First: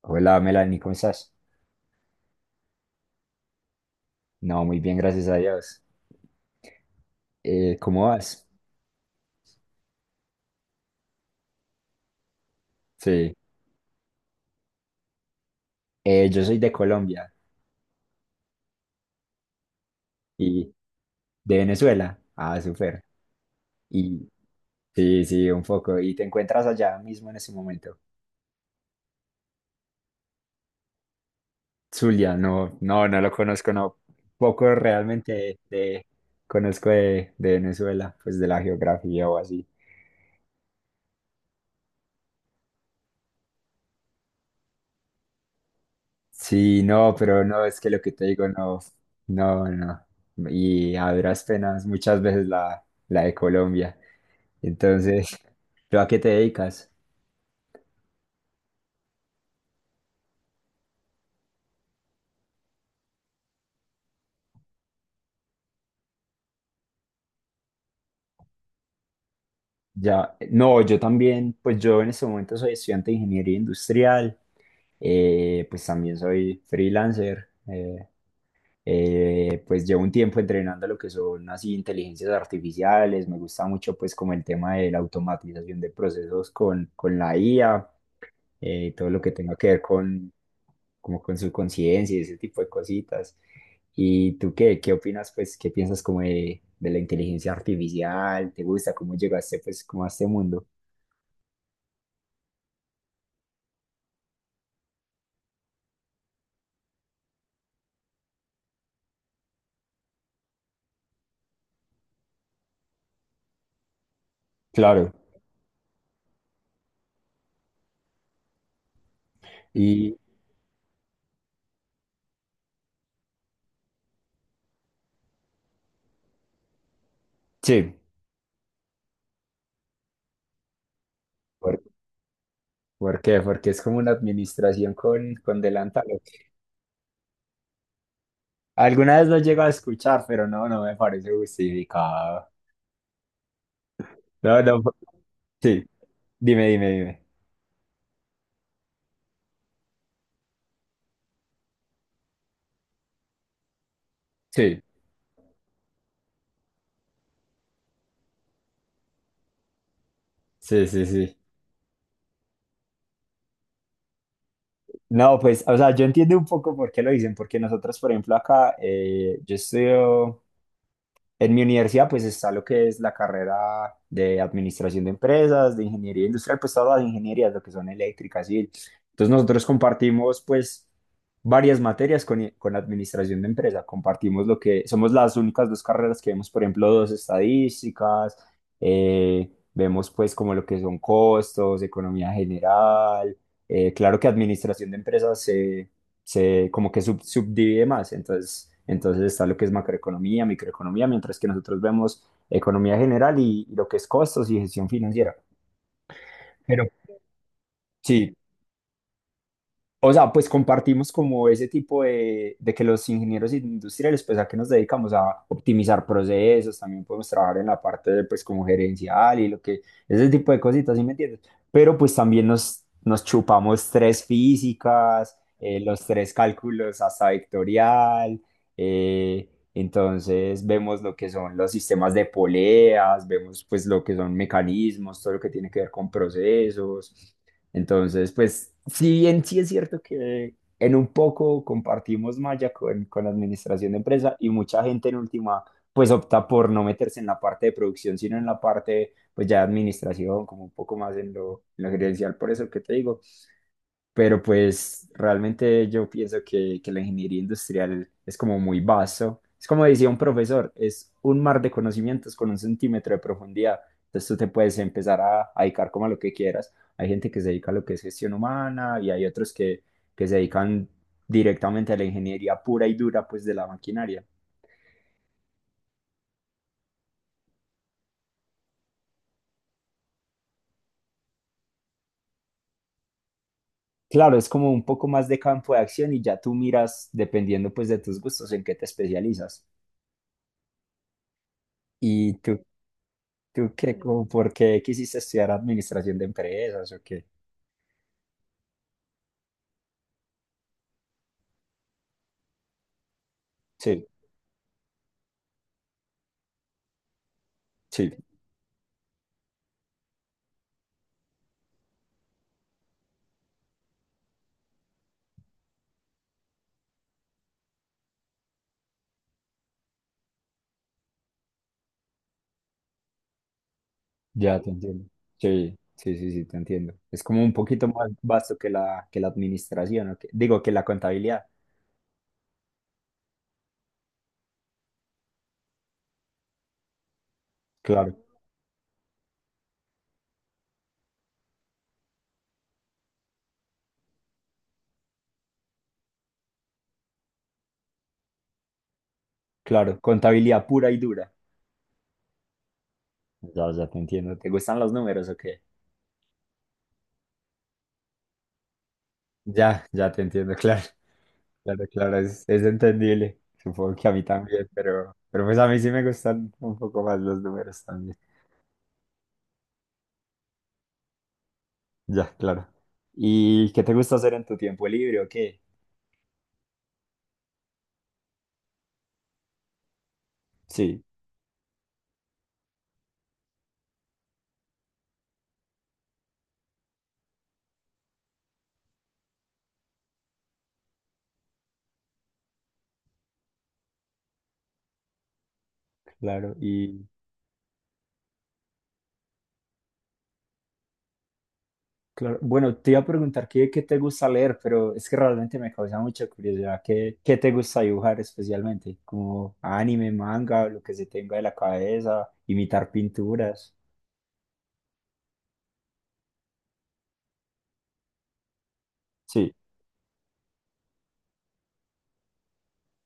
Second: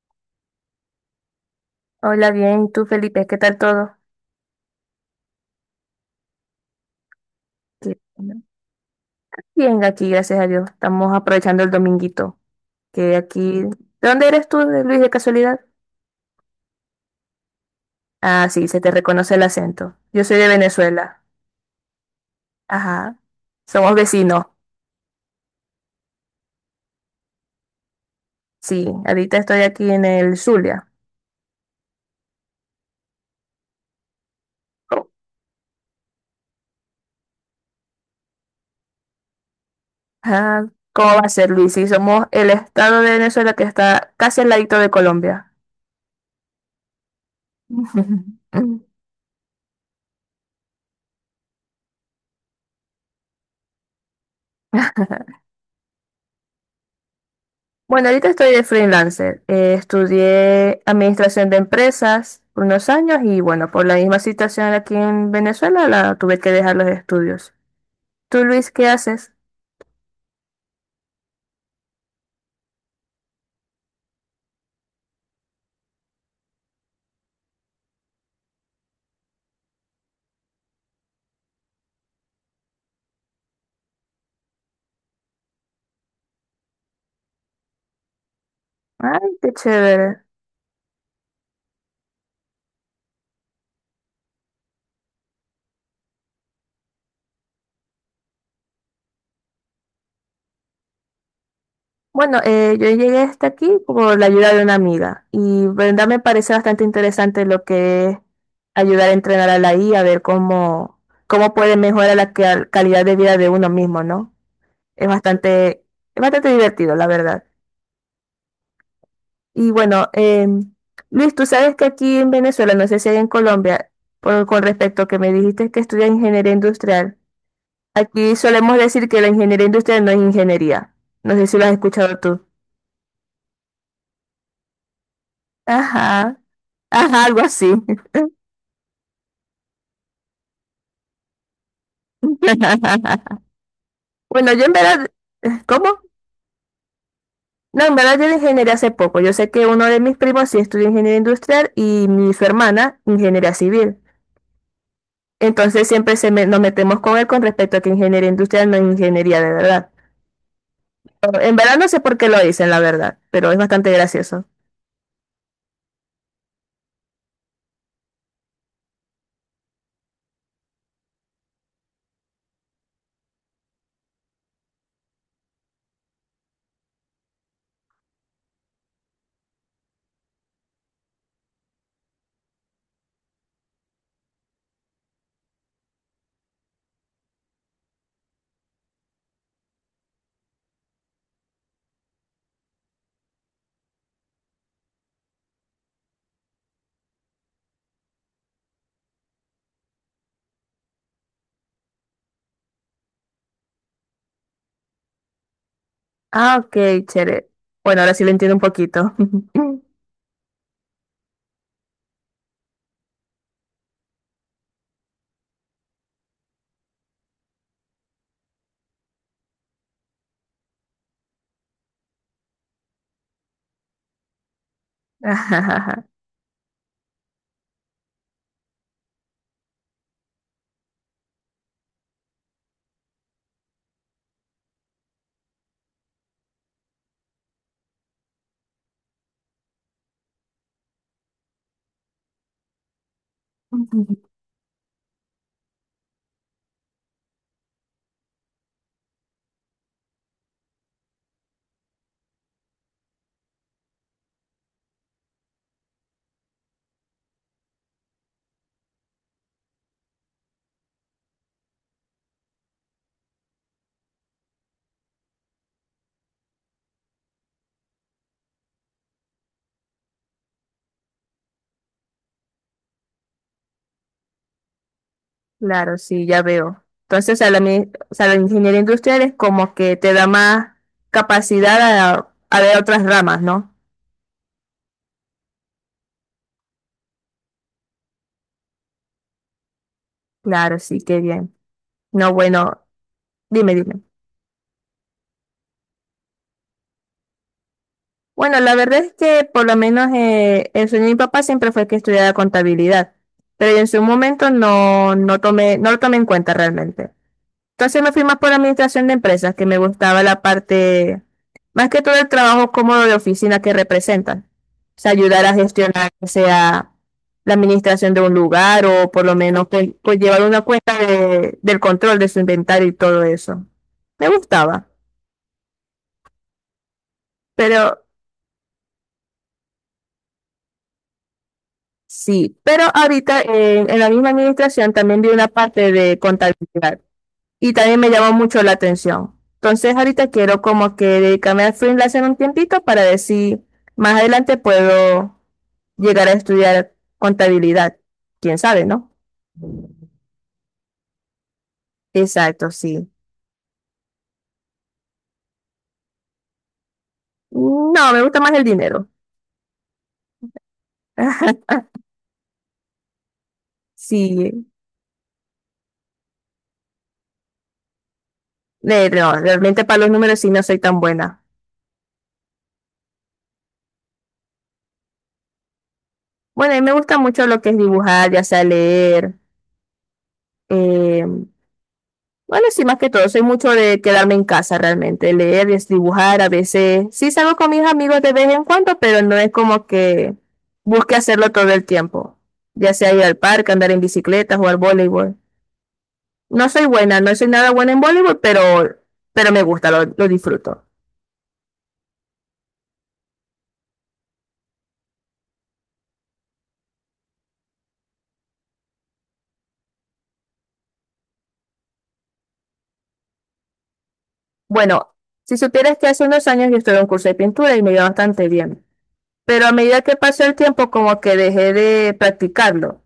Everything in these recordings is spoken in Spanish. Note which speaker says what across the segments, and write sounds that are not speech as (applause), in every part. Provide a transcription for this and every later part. Speaker 1: Hola Melanie, ¿cómo estás?
Speaker 2: Hola, bien, ¿y tú, Felipe? ¿Qué tal todo?
Speaker 1: No, muy bien, gracias a Dios.
Speaker 2: Qué
Speaker 1: ¿Cómo
Speaker 2: bueno.
Speaker 1: vas?
Speaker 2: Bien, aquí, gracias a Dios. Estamos aprovechando el dominguito. Que
Speaker 1: Sí,
Speaker 2: aquí. ¿De dónde eres tú, Luis, de casualidad?
Speaker 1: Yo soy de Colombia
Speaker 2: Ah, sí, se te reconoce el acento. Yo soy de
Speaker 1: y
Speaker 2: Venezuela.
Speaker 1: de Venezuela. Ah, súper.
Speaker 2: Ajá. Somos
Speaker 1: Y
Speaker 2: vecinos.
Speaker 1: sí, sí, un poco. ¿Y te encuentras allá mismo en ese momento?
Speaker 2: Sí, ahorita estoy aquí en el Zulia.
Speaker 1: Zulia, no, no, no lo conozco, no. Poco realmente conozco de Venezuela, pues de la geografía o así.
Speaker 2: Ajá. ¿Cómo va a ser, Luis? Sí, somos el estado de Venezuela que está casi al ladito de Colombia.
Speaker 1: Sí, no, pero no, es que lo que te digo, no,
Speaker 2: (laughs)
Speaker 1: no, no. Y a duras penas, muchas veces la de Colombia. Entonces, (laughs) ¿tú a qué te dedicas?
Speaker 2: Bueno, ahorita estoy de freelancer. Estudié administración de empresas por unos años y bueno, por la misma situación aquí en Venezuela, la tuve que dejar los estudios. ¿Tú, Luis, qué haces?
Speaker 1: Ya, no, yo también, pues yo en este momento soy estudiante de ingeniería industrial, pues también soy freelancer, pues llevo un tiempo entrenando lo que son así inteligencias artificiales, me gusta mucho pues como el tema de la automatización de procesos con la IA. Y todo lo que
Speaker 2: Ay, qué
Speaker 1: tenga que ver
Speaker 2: chévere.
Speaker 1: como con su conciencia y ese tipo de cositas. ¿Y tú qué opinas, pues, qué piensas como de la inteligencia artificial? ¿Te gusta cómo llegaste, pues, como a este mundo?
Speaker 2: Bueno, yo llegué hasta aquí por la ayuda de una amiga y verdad me parece bastante interesante lo que es ayudar a entrenar a la IA, a ver cómo, cómo puede mejorar la calidad de vida de uno mismo, ¿no? Es
Speaker 1: Claro.
Speaker 2: bastante, es bastante divertido, la verdad. Y bueno,
Speaker 1: Y
Speaker 2: Luis, tú sabes que aquí en Venezuela, no sé si hay en Colombia, con respecto a que me dijiste que estudia ingeniería industrial,
Speaker 1: sí,
Speaker 2: aquí solemos decir que la ingeniería industrial no es ingeniería. No sé si lo has
Speaker 1: ¿por,
Speaker 2: escuchado tú.
Speaker 1: por qué? Porque es como una administración con delantal.
Speaker 2: Ajá, ajá, algo así.
Speaker 1: Alguna vez lo llego a escuchar, pero no, no me parece justificado.
Speaker 2: (laughs) Bueno,
Speaker 1: No,
Speaker 2: yo en
Speaker 1: no,
Speaker 2: verdad,
Speaker 1: sí,
Speaker 2: ¿cómo?
Speaker 1: dime, dime, dime.
Speaker 2: No, en verdad yo de ingeniería hace poco. Yo sé que uno de mis primos sí estudia ingeniería industrial y mi, su hermana ingeniería civil.
Speaker 1: Sí,
Speaker 2: Entonces siempre nos metemos con él con respecto a que ingeniería industrial no es ingeniería de verdad.
Speaker 1: sí, sí, sí.
Speaker 2: En verdad no sé por qué lo dicen, la verdad, pero es bastante gracioso.
Speaker 1: No, pues, o sea, yo entiendo un poco por qué lo dicen, porque nosotros, por ejemplo, acá, yo estudio en mi universidad, pues está lo que es la carrera de administración de empresas, de ingeniería industrial, pues todas las ingenierías, lo que son eléctricas y entonces nosotros compartimos, pues, varias materias con administración de empresa. Compartimos lo que somos las únicas dos carreras que vemos, por ejemplo, dos estadísticas, vemos, pues, como lo que son costos, economía general. Claro que administración de empresas se como que subdivide más. Entonces, está lo que es macroeconomía, microeconomía, mientras que nosotros vemos economía general y lo que es costos y gestión financiera.
Speaker 2: Ah,
Speaker 1: Pero
Speaker 2: ok, chévere. Bueno, ahora sí lo
Speaker 1: sí,
Speaker 2: entiendo un poquito. (laughs)
Speaker 1: o sea, pues compartimos como ese tipo de que los ingenieros industriales, pues a qué nos dedicamos a optimizar procesos, también podemos trabajar en la parte de, pues como gerencial y lo que, ese tipo de cositas, ¿sí me entiendes? Pero pues también nos chupamos tres físicas,
Speaker 2: Ajajaja.
Speaker 1: los tres cálculos hasta vectorial, entonces vemos lo que son los sistemas de poleas, vemos pues lo que son mecanismos, todo lo que tiene que ver con procesos. Entonces, pues, si bien sí es cierto que en un poco compartimos malla con la administración de empresa y mucha gente en última, pues opta por no meterse en la parte de producción, sino en la parte, pues ya de administración, como un poco más en lo gerencial. Por eso que te digo, pero pues realmente yo pienso que la ingeniería industrial es como muy vasto. Es como decía un profesor, es un mar de conocimientos con un centímetro de profundidad. Entonces tú te puedes empezar a dedicar como a lo que quieras. Hay gente que se dedica a lo que es gestión humana y hay otros que se dedican directamente a la ingeniería pura y dura, pues de la maquinaria.
Speaker 2: Claro, sí, ya veo. Entonces, o sea, o sea, la ingeniería industrial es como que te da más capacidad a ver otras ramas, ¿no?
Speaker 1: Claro, es como un poco más de campo de acción y ya tú miras, dependiendo pues de tus gustos, en qué te especializas.
Speaker 2: Claro, sí, qué bien. No,
Speaker 1: ¿Y tú
Speaker 2: bueno,
Speaker 1: ¿Tú
Speaker 2: dime,
Speaker 1: qué,
Speaker 2: dime.
Speaker 1: por qué quisiste estudiar administración de empresas o qué?
Speaker 2: Bueno, la verdad es que por lo menos el sueño de mi papá siempre fue que estudiara contabilidad, pero en su
Speaker 1: Sí,
Speaker 2: momento no, no lo tomé en cuenta realmente. Entonces me
Speaker 1: sí,
Speaker 2: fui más por administración de empresas, que me gustaba la parte, más que todo el trabajo cómodo de oficina que representan. O sea, ayudar a gestionar, o sea la administración de un lugar o por lo menos pues, llevar una cuenta de, del control de su inventario y todo eso. Me
Speaker 1: ya te
Speaker 2: gustaba,
Speaker 1: entiendo. Sí, sí, sí, sí, te entiendo. Es como un poquito
Speaker 2: pero
Speaker 1: más vasto que la administración, ¿o qué? Digo, que la contabilidad.
Speaker 2: sí, pero ahorita en la misma administración también vi una parte de contabilidad. Y también me
Speaker 1: Claro,
Speaker 2: llamó mucho la atención. Entonces ahorita quiero como que dedicarme al freelance en un tiempito para ver si más adelante puedo llegar a estudiar contabilidad. ¿Quién sabe, no?
Speaker 1: claro, contabilidad pura y dura.
Speaker 2: Exacto, sí.
Speaker 1: Ya, ya te entiendo. ¿Te gustan los números o qué?
Speaker 2: No, me gusta más el dinero.
Speaker 1: Ya, ya te entiendo, (laughs) claro, claro,
Speaker 2: (laughs)
Speaker 1: claro, es entendible. Supongo que a mí
Speaker 2: Sí,
Speaker 1: también, pero pues a mí sí me gustan un poco más los números también.
Speaker 2: no, realmente para los números sí no soy tan buena.
Speaker 1: Ya, claro. ¿Y qué te gusta hacer en tu tiempo libre o qué?
Speaker 2: Bueno, a mí me gusta mucho lo que es dibujar, ya sea leer,
Speaker 1: Sí,
Speaker 2: eh, bueno, sí, más que todo, soy mucho de quedarme en casa realmente, leer, es dibujar, a veces sí salgo con mis amigos de vez en cuando, pero no es como que busque hacerlo todo el tiempo, ya sea ir al parque, andar en bicicleta, jugar voleibol.
Speaker 1: claro.
Speaker 2: No soy
Speaker 1: Y
Speaker 2: buena, no soy nada buena en voleibol, pero me gusta, lo disfruto.
Speaker 1: claro, bueno, te iba a preguntar qué te gusta leer, pero es que realmente me causa mucha curiosidad. ¿Qué te gusta dibujar especialmente? Como anime, manga, lo que se tenga de la cabeza, imitar pinturas.
Speaker 2: Bueno, si supieras que hace unos años yo estuve en un curso de pintura y me iba bastante bien,
Speaker 1: Sí,
Speaker 2: pero a medida que pasó el tiempo como que dejé de practicarlo.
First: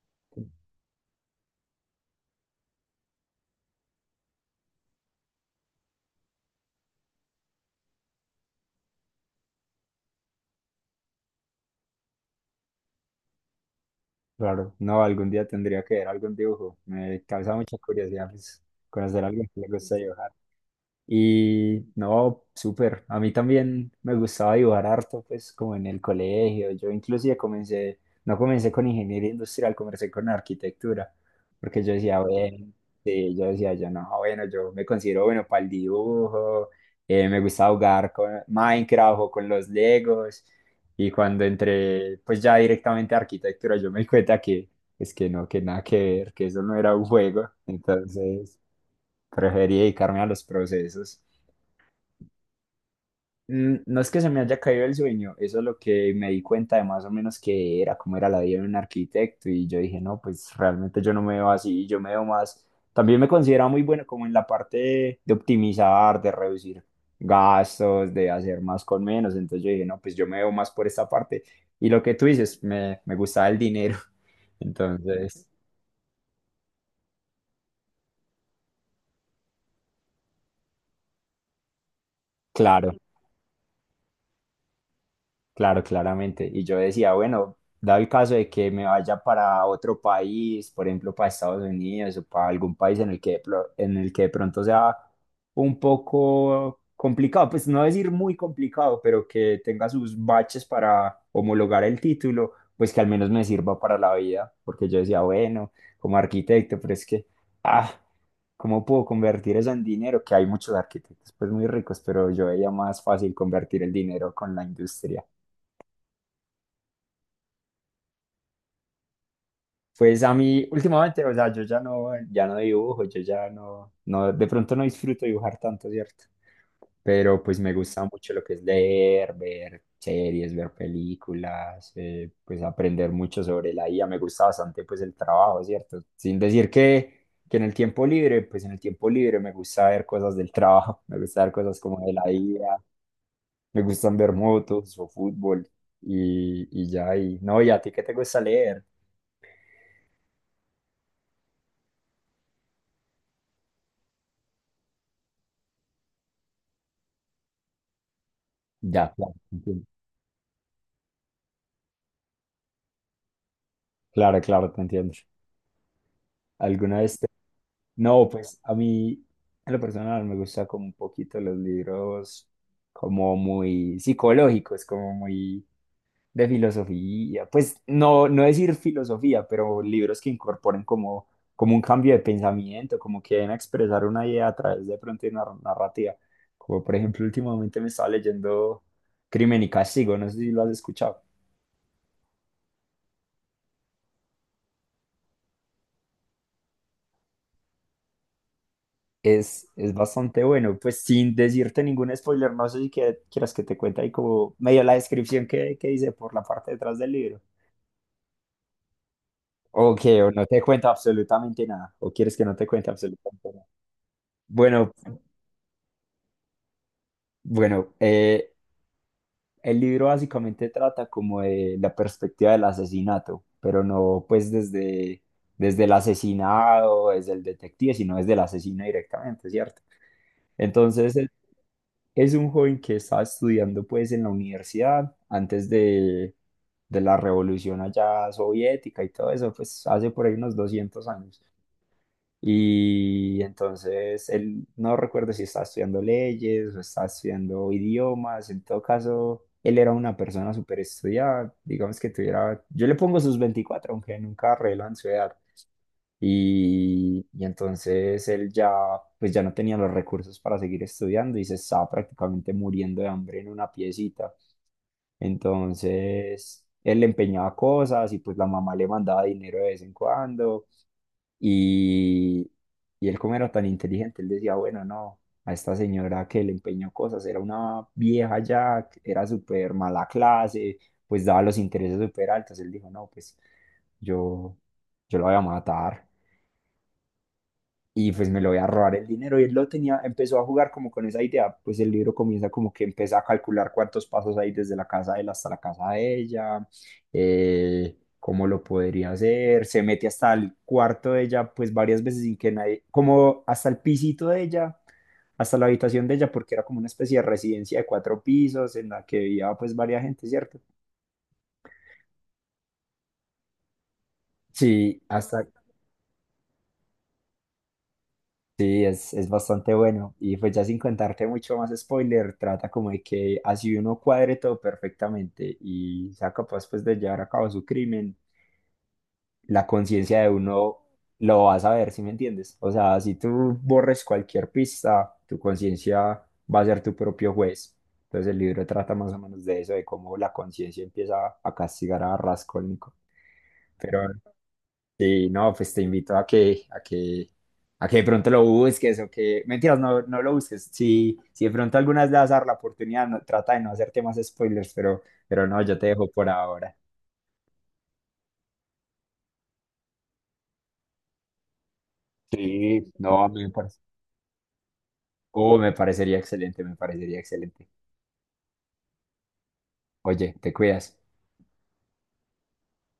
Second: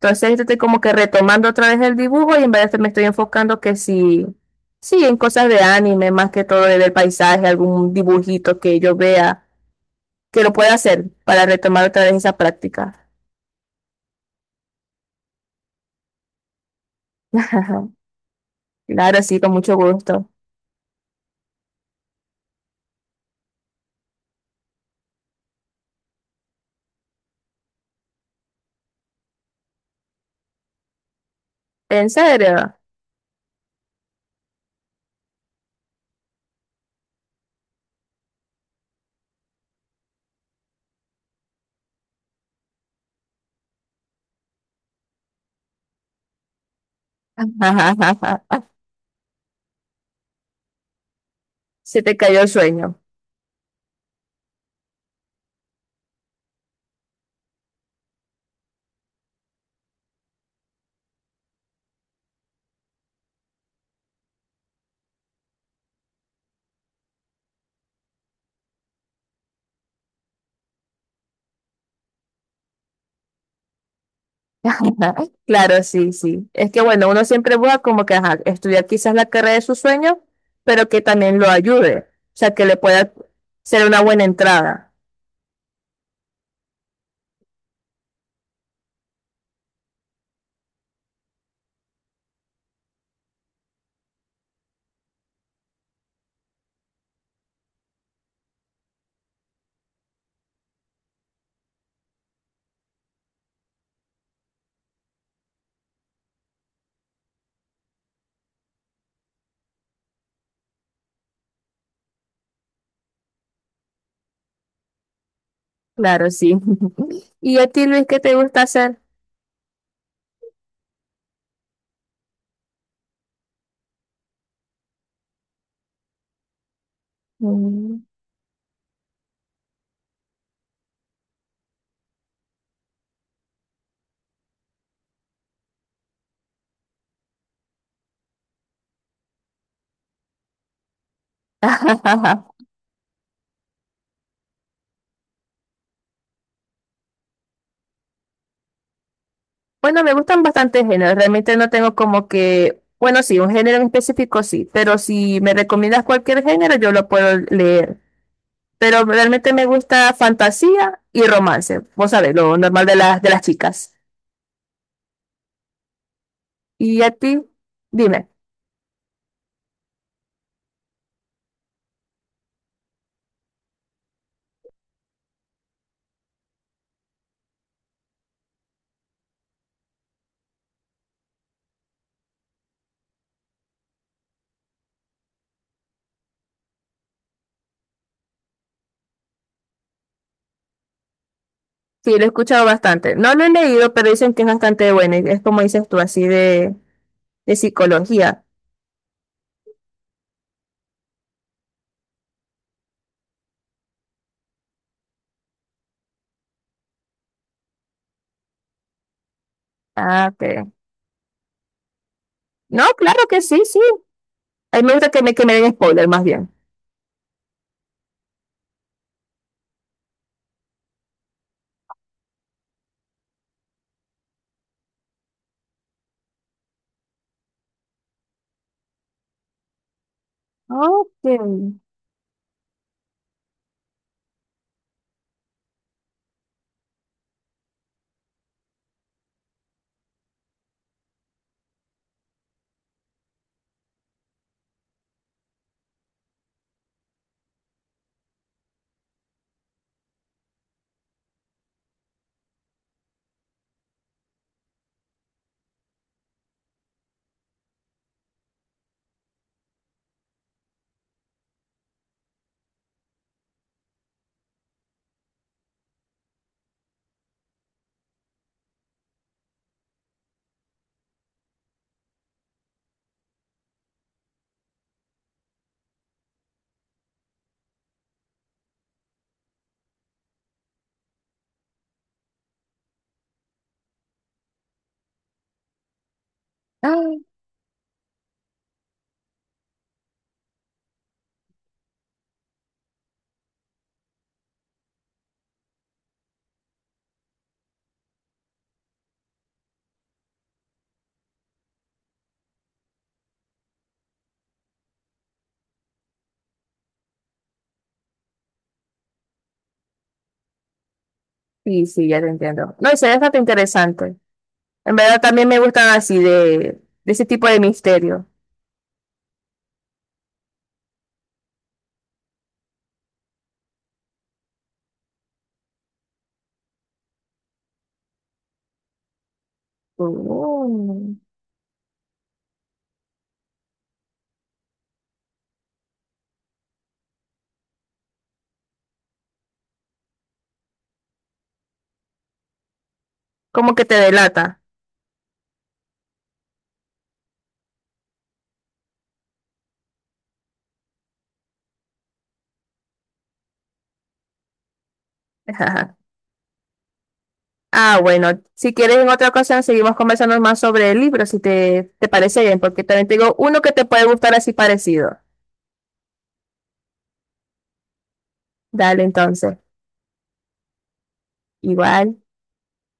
Speaker 2: Entonces yo estoy como que retomando otra vez el dibujo y en vez de me estoy enfocando que sí, sí, en cosas de anime, más que todo del paisaje, algún dibujito que yo vea que lo pueda hacer para retomar otra vez esa práctica.
Speaker 1: claro. No, algún día tendría que ver algún dibujo. Me causa mucha
Speaker 2: (laughs)
Speaker 1: curiosidad, pues,
Speaker 2: Claro,
Speaker 1: conocer a
Speaker 2: sí,
Speaker 1: alguien
Speaker 2: con
Speaker 1: que le
Speaker 2: mucho
Speaker 1: gusta
Speaker 2: gusto.
Speaker 1: dibujar. Y no, súper. A mí también me gustaba dibujar harto, pues como en el colegio. Yo inclusive comencé, no comencé con ingeniería industrial, comencé con arquitectura, porque yo
Speaker 2: ¿En
Speaker 1: decía, bueno,
Speaker 2: serio?
Speaker 1: sí, yo decía, yo no, bueno, yo me considero bueno para el dibujo, me gusta jugar con Minecraft o con los Legos. Y cuando entré, pues ya directamente a arquitectura, yo me di cuenta que es que no, que nada que ver, que eso no era un juego. Entonces,
Speaker 2: (laughs)
Speaker 1: preferí dedicarme a los procesos.
Speaker 2: Se te cayó el sueño.
Speaker 1: No es que se me haya caído el sueño, eso es lo que me di cuenta de más o menos que era, cómo era la vida de un arquitecto y yo dije, no, pues realmente yo no me veo así, yo me veo más, también me considero muy bueno como en la parte de optimizar, de reducir gastos, de hacer más con menos, entonces yo dije, no, pues yo me veo más por esta parte y lo que tú dices, me gustaba el dinero, (laughs)
Speaker 2: (laughs)
Speaker 1: entonces,
Speaker 2: Claro, sí, sí. Es que bueno, uno siempre busca como que ajá, estudiar quizás la carrera de su sueño, pero que también lo ayude, o sea, que le
Speaker 1: claro,
Speaker 2: pueda ser una buena entrada.
Speaker 1: claro, claramente. Y yo decía, bueno, dado el caso de que me vaya para otro país, por ejemplo, para Estados Unidos o para algún país en el que, en el que de pronto sea un poco complicado, pues no decir muy complicado, pero que tenga sus baches para homologar el título, pues que al menos me sirva para la vida, porque yo decía, bueno, como arquitecto, pero es que, ah, ¿cómo puedo convertir eso en dinero? Que hay muchos arquitectos, pues muy ricos, pero yo veía más fácil convertir el dinero con la industria.
Speaker 2: Claro, sí. (laughs) ¿Y a ti, Luis, qué te gusta hacer?
Speaker 1: Pues a mí últimamente, o sea, yo ya no, ya no dibujo, yo ya no, no, de pronto no disfruto dibujar tanto, ¿cierto? Pero pues me gusta
Speaker 2: Mm.
Speaker 1: mucho lo que es leer, ver series, ver películas, pues aprender mucho sobre la IA, me gusta bastante pues el trabajo, ¿cierto? Sin decir que en el tiempo libre, pues en el tiempo libre me gusta ver cosas del trabajo, (laughs) me gusta ver cosas como de la
Speaker 2: (laughs)
Speaker 1: IA, me gustan ver motos o fútbol y ya, y no, ¿y a ti qué te gusta leer?
Speaker 2: Bueno, me gustan bastantes géneros. Realmente no tengo como que, bueno, sí, un género en específico sí, pero si me recomiendas cualquier género, yo lo puedo leer. Pero
Speaker 1: Ya, claro.
Speaker 2: realmente me gusta fantasía y romance. Vos sabés, lo normal de las chicas.
Speaker 1: Claro, claro, te entiendo. ¿Alguna
Speaker 2: ¿Y a
Speaker 1: vez te-
Speaker 2: ti? Dime.
Speaker 1: No, pues a mí, en lo personal, me gusta como un poquito los libros como muy psicológicos, como muy de filosofía. Pues no, no decir filosofía, pero libros que incorporen como un cambio de pensamiento, como que den a expresar una idea a través de pronto de una narrativa. Como por ejemplo, últimamente me estaba leyendo Crimen y Castigo, no sé si lo has escuchado.
Speaker 2: Sí, lo he escuchado bastante. No lo he leído, pero dicen que es bastante bueno. Y es como dices tú, así de psicología.
Speaker 1: Es bastante bueno, pues sin decirte ningún spoiler, no sé si quieras que te cuente ahí como medio la descripción que dice por la parte detrás del libro. O que
Speaker 2: Ah,
Speaker 1: o no te
Speaker 2: ok.
Speaker 1: cuento absolutamente nada, o quieres que no te
Speaker 2: No,
Speaker 1: cuente
Speaker 2: claro que
Speaker 1: absolutamente
Speaker 2: sí,
Speaker 1: nada.
Speaker 2: sí. A mí
Speaker 1: Bueno,
Speaker 2: me gusta que me den spoiler más bien.
Speaker 1: bueno, el libro básicamente trata como de la perspectiva del asesinato, pero no pues desde el asesinado, desde el detective, sino desde el asesino directamente, ¿cierto? Entonces,
Speaker 2: Ok.
Speaker 1: es un joven que estaba estudiando pues en la universidad antes de la revolución allá soviética y todo eso, pues hace por ahí unos 200 años. Y entonces él no recuerdo si estaba estudiando leyes o estaba estudiando idiomas, en todo caso, él era una persona súper estudiada, digamos que tuviera, yo le pongo sus 24 aunque nunca revelan su edad, y entonces él ya, pues ya no tenía los recursos para seguir estudiando y se estaba prácticamente muriendo de hambre en una piecita. Entonces él le empeñaba cosas y pues la mamá le mandaba dinero de vez en cuando. Y, y él como era tan inteligente, él decía, bueno, no, a esta señora que le empeñó cosas, era una vieja ya, era súper mala clase, pues daba los intereses súper altos. Él dijo, no, pues yo, yo la voy a matar
Speaker 2: Ay,
Speaker 1: y pues me lo voy a robar el dinero. Y él lo tenía, empezó a jugar como con esa idea, pues el libro comienza como que empieza a calcular cuántos pasos hay desde la casa de él hasta la casa de ella, cómo lo podría hacer, se mete hasta el cuarto de ella, pues varias veces sin que nadie, como hasta el pisito de ella, hasta la habitación de ella, porque era como una especie de residencia de cuatro pisos en la que vivía pues varias gente, ¿cierto?
Speaker 2: sí, sí, ya te entiendo. No, eso es bastante interesante. En
Speaker 1: Sí,
Speaker 2: verdad también me gustan así de ese tipo de misterio.
Speaker 1: sí, es bastante bueno. Y pues ya sin contarte mucho más spoiler, trata como de que así uno cuadre todo perfectamente y sea capaz pues de llevar a cabo su crimen, la conciencia de uno
Speaker 2: Oh.
Speaker 1: lo va a saber, ¿si me entiendes? O sea, si tú borres cualquier pista, tu conciencia va a ser tu propio juez. Entonces el libro trata más o menos de eso, de cómo la conciencia empieza a castigar a Raskolnikov.
Speaker 2: Como que te
Speaker 1: Pero
Speaker 2: delata.
Speaker 1: Sí, no, pues te invito a que, a que de pronto lo busques o que, mentiras, no, no lo busques. Si, de pronto alguna vez le vas a dar la oportunidad, trata de no hacerte más spoilers, pero
Speaker 2: (laughs)
Speaker 1: no, yo te
Speaker 2: Ajá.
Speaker 1: dejo por ahora.
Speaker 2: Ah, bueno, si quieres en otra ocasión seguimos conversando más sobre el libro, si te parece bien, porque
Speaker 1: Sí,
Speaker 2: también
Speaker 1: no, a
Speaker 2: tengo
Speaker 1: mí me
Speaker 2: uno que
Speaker 1: parece.
Speaker 2: te puede gustar así parecido.
Speaker 1: Oh, me parecería excelente, me parecería excelente.
Speaker 2: Dale entonces.
Speaker 1: Oye, te cuidas.
Speaker 2: Igual.